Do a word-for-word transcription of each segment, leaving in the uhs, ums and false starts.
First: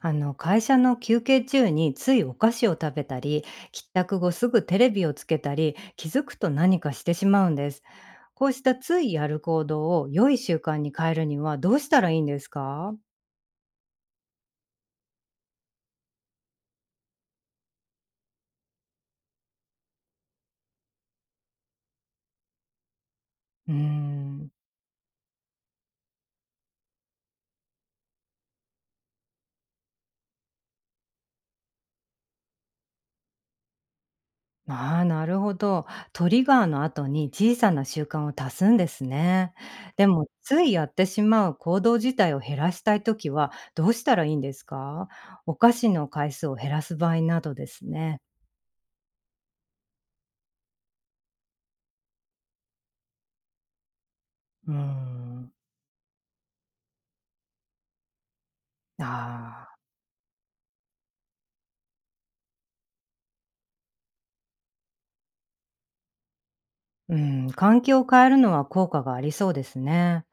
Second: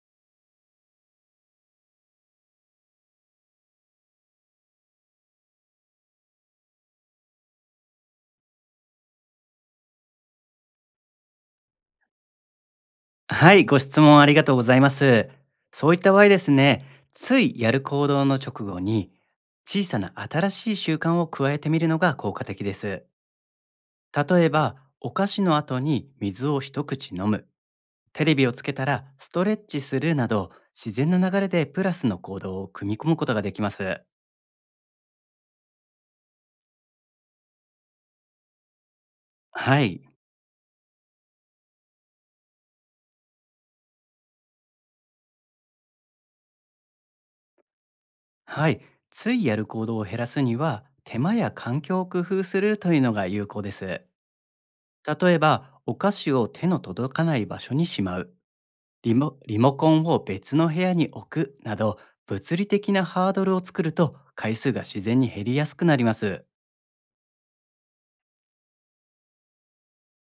あの会社の休憩中についお菓子を食べたり、帰宅後すぐテレビをつけたり、気づくと何かしてしまうんです。こうしたついやる行動を良い習慣に変えるにはどうしたらいいんですか？はい、ご質問ありがとうございます。そういった場合ですね、ついやる行動の直後に、小さな新しい習慣を加えてみるのが効果的です。うー例えんば、お菓子の後に水を一口飲む、テレビをつけたらストレッチするなど、自然な流れでプラスの行動を組み込むことができます。ああー、なるほど。トリガーの後に小さな習慣を足すんですね。はい、でもついやってしまう行動自体を減らしたいときはどうしたらいいんですか？お菓子の回数を減らす場合などですね。はい、ついやる行動を減らすには、手間や環境を工夫するというのが有効です。うー例えんば、お菓子を手の届かない場所にしまう。リモリあモあー。コンを別の部屋に置くなど物理的なハードルを作ると回数が自然に減りやすくなります。うん、環境を変えるのは効果がありそうですね。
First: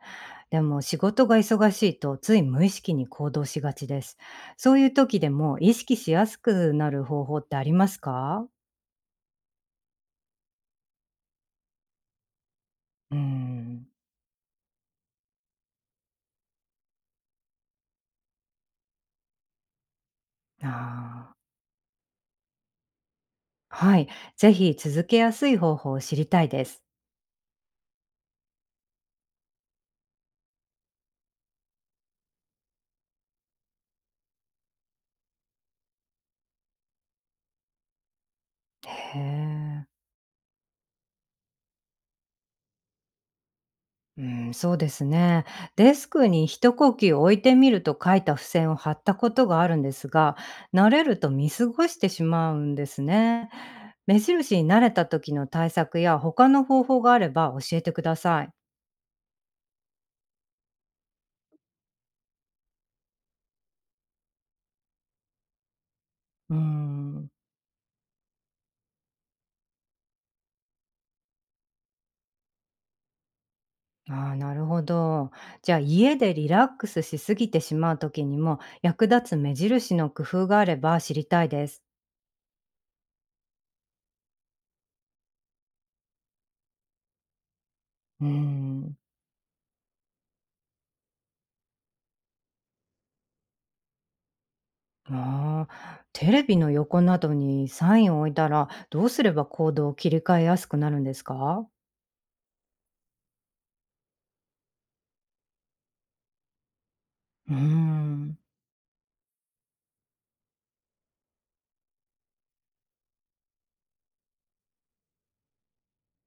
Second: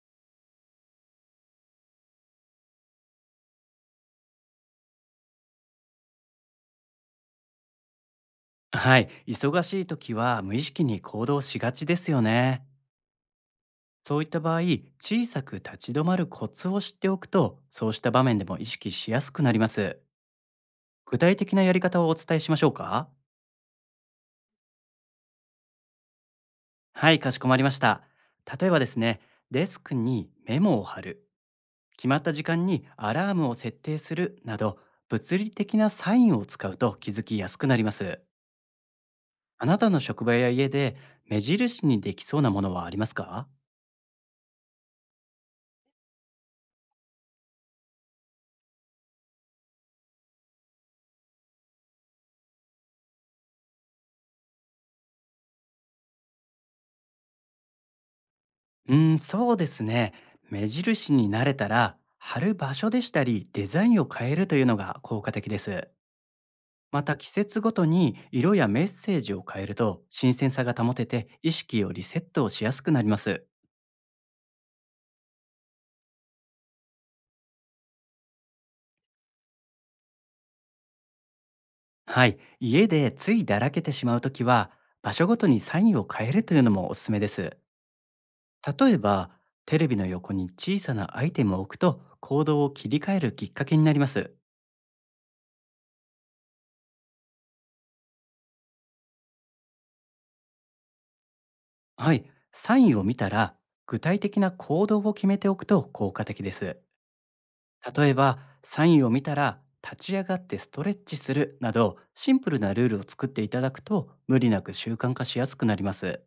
でも仕事が忙しいとつい無意識に行動しがちです。そういう時でも意識しやすくなる方法ってありますか？はい、忙しい時は無意識に行動しがちですよね。うん。そういった場合、小さく立ち止まるコツを知っておくと、そうした場面でも意識しやすくなります。あ具体あ。的なやり方をお伝えしましょうか？はい。ぜひ続けやすい方法を知りたいです。はい、かしこまりました。例えばですね、デスクにメモを貼る、決まった時間にアラームを設定するなど、物理的なサインを使うと気づきやすくなります。へあなえ。たの職場や家で目印にできそうなものはありますか？うーん、そうですね。デスクに一呼吸置いてみると書いた付箋を貼ったことがあるんですが、慣れると見過ごしてしまうんですね。目印に慣れた時の対策や他の方法があれば教えてください。うーん、そうですね。目印になれたら貼る場所でしたりデザインを変えるというのが効果的です。うーまた季ん、節ごとに色やメッセージを変えると新鮮さが保てて意識をリセットをしやすくなります。ああ、なるほど。じゃあ家でリラックスしすぎてしまう時にも役立つ目印の工夫があれば知りたいです。はい、家でついだらけてしまうときは、場所ごとにサインを変えるというのもおすすめです。うー例ん。えば、テレビの横に小さなアイテムを置くと、行動を切り替えるきっかけになります。ああ、テレビの横などにサインを置いたら、どうすれば行動を切り替えやすくなるんですか？はい、サインを見たら、具体的な行動を決めておくと効果的です。うー例えん。ば、サインを見たら、立ち上がってストレッチするなど、シンプルなルールを作っていただくと、無理なく習慣化しやすくなります。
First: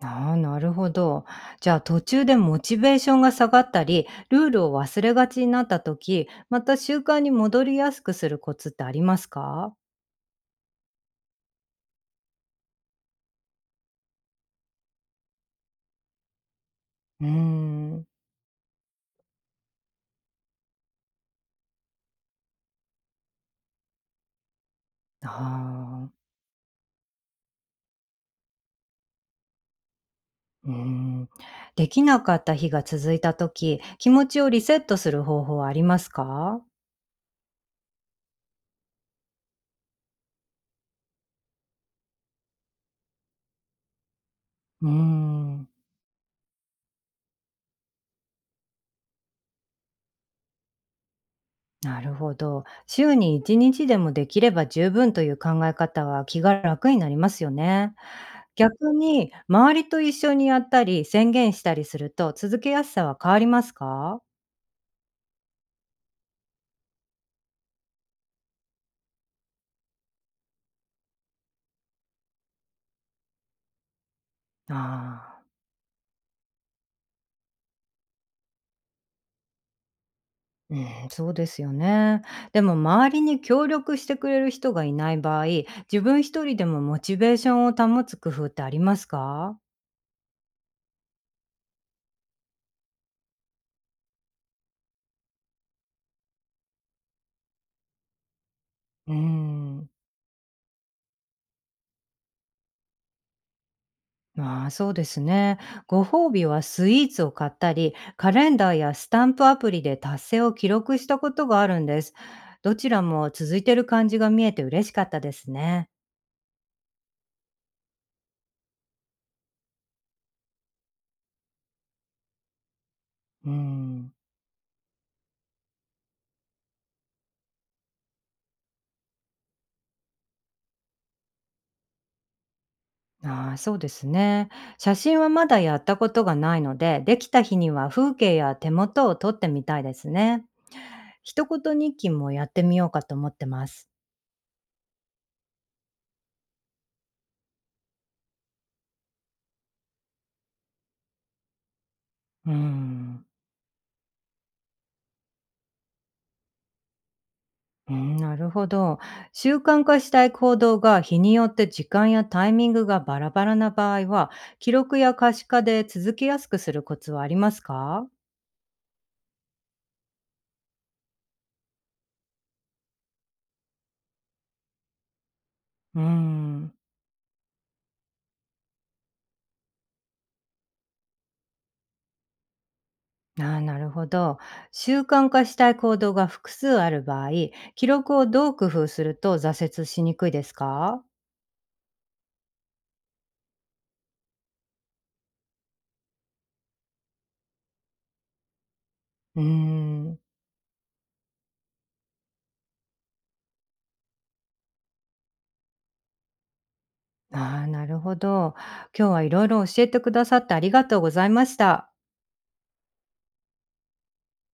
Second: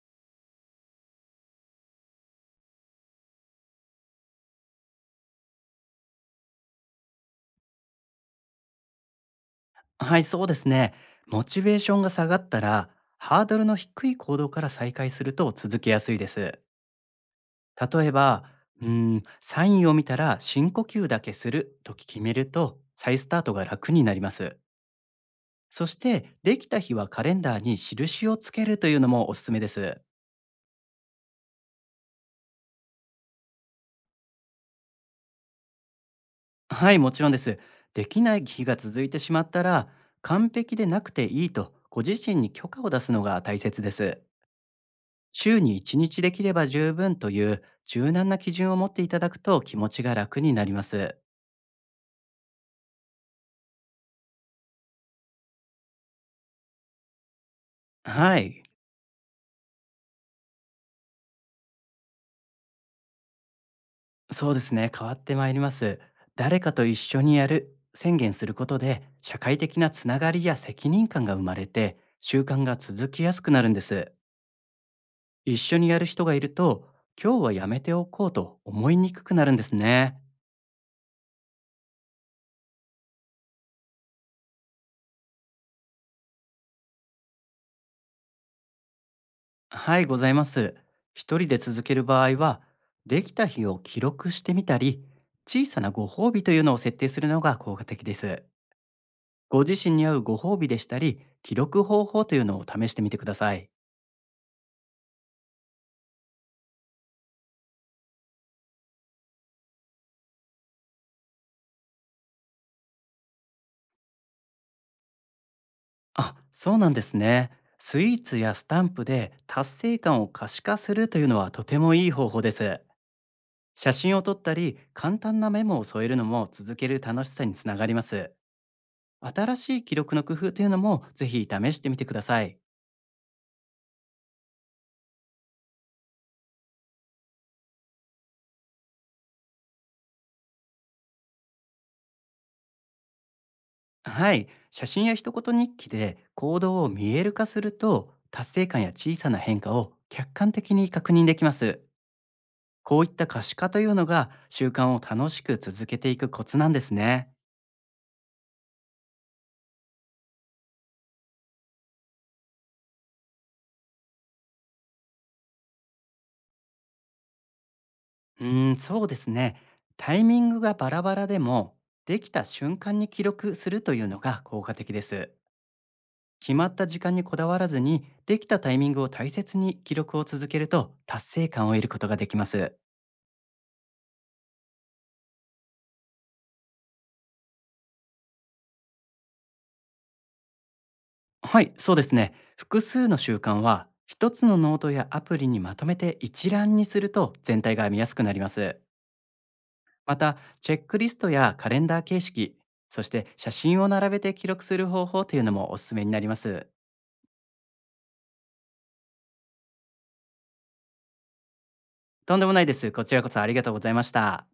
ああ、なるほど。じゃあ途中でモチベーションが下がったり、ルールを忘れがちになった時、また習慣に戻りやすくするコツってありますか？はい、そうですね。モチベーションが下がったら、ハードルの低い行動から再開すると続けやすいです。うーん。例えば、うーん、サインを見たら深呼吸だけすると決めると、再スタートが楽になります。あそしあ、て、できた日はカレンダーに印をつけるというのもおすすめです。うーん。できなかった日が続いた時、気持ちをリセットする方法はありますか？はい、もちろんです。できない日が続いてしまったら、完璧でなくていいと、ご自身に許可を出すのが大切です。うー週ん。にいちにちできれば十分という柔軟な基準を持っていただくと気持ちが楽になります。なるほど。週にいちにちでもできれば十分という考え方は気が楽になりますよね。はい、逆に周りと一緒にやったり宣言したりすると続けやすさは変わりますか？そうですね、変わってまいります。誰かと一緒にやる、宣言することで社会的なつながりや責任感が生まれて習慣が続きやすくなるんです。ああ、一緒にやる人がいると今日はやめておこうと思いにくくなるんですね。うん、そうですよね。でも周りに協力してくれる人がいない場合、自分一人でもモチベーションを保つ工夫ってありますか？はい、ございます。一人で続ける場合は、できた日を記録してみたり、小さなご褒美というのを設定するのが効果的です。うご自ん、身に合うご褒美でしたり、記録方法というのを試してみてください。まあそうですね。ご褒美はスイーツを買ったり、カレンダーやスタンプアプリで達成を記録したことがあるんです。どちらも続いてる感じが見えて嬉しかったですね。あ、そうなんですね。スイーツやスタンプで達成感を可視化するというのはとてもいい方法です。う写ん。真を撮ったり、簡単なメモを添えるのも続ける楽しさにつながります。新しい記録の工夫というのもぜひ試してみてください。ああ、そうですね。写真はまだやったことがないので、できた日には風景や手元を撮ってみたいですね。一言日記もやってみようかと思ってます。はい、写真や一言日記で行動を見える化すると達成感や小さな変化を客観的に確認できます。うこういっん。た可視化というのが習慣を楽しく続けていくコツなんですね。うん、なるほど。習慣化したい行動が日によって時間やタイミングがバラバラな場合は、記録や可視化で続けやすくするコツはありますか？うーん、そうですね。タイミングがバラバラでもできた瞬間に記録するというのが効果的です。うー決まん。った時間にこだわらずにできたタイミングを大切に記録を続けると達成感を得ることができます。ああ、なるほど。習慣化したい行動が複数ある場合、記録をどう工夫すると挫折しにくいですか？はい、そうですね。複数の習慣は、一つのノートやアプリにまとめて一覧にすると全体が見やすくなります。うーまん。た、チェックリストやカレンダー形式、そして写真を並べて記録する方法というのもおすすめになります。ああ、なるほど。今日はいろいろ教えてくださってありがとうございました。とんでもないです。こちらこそありがとうございました。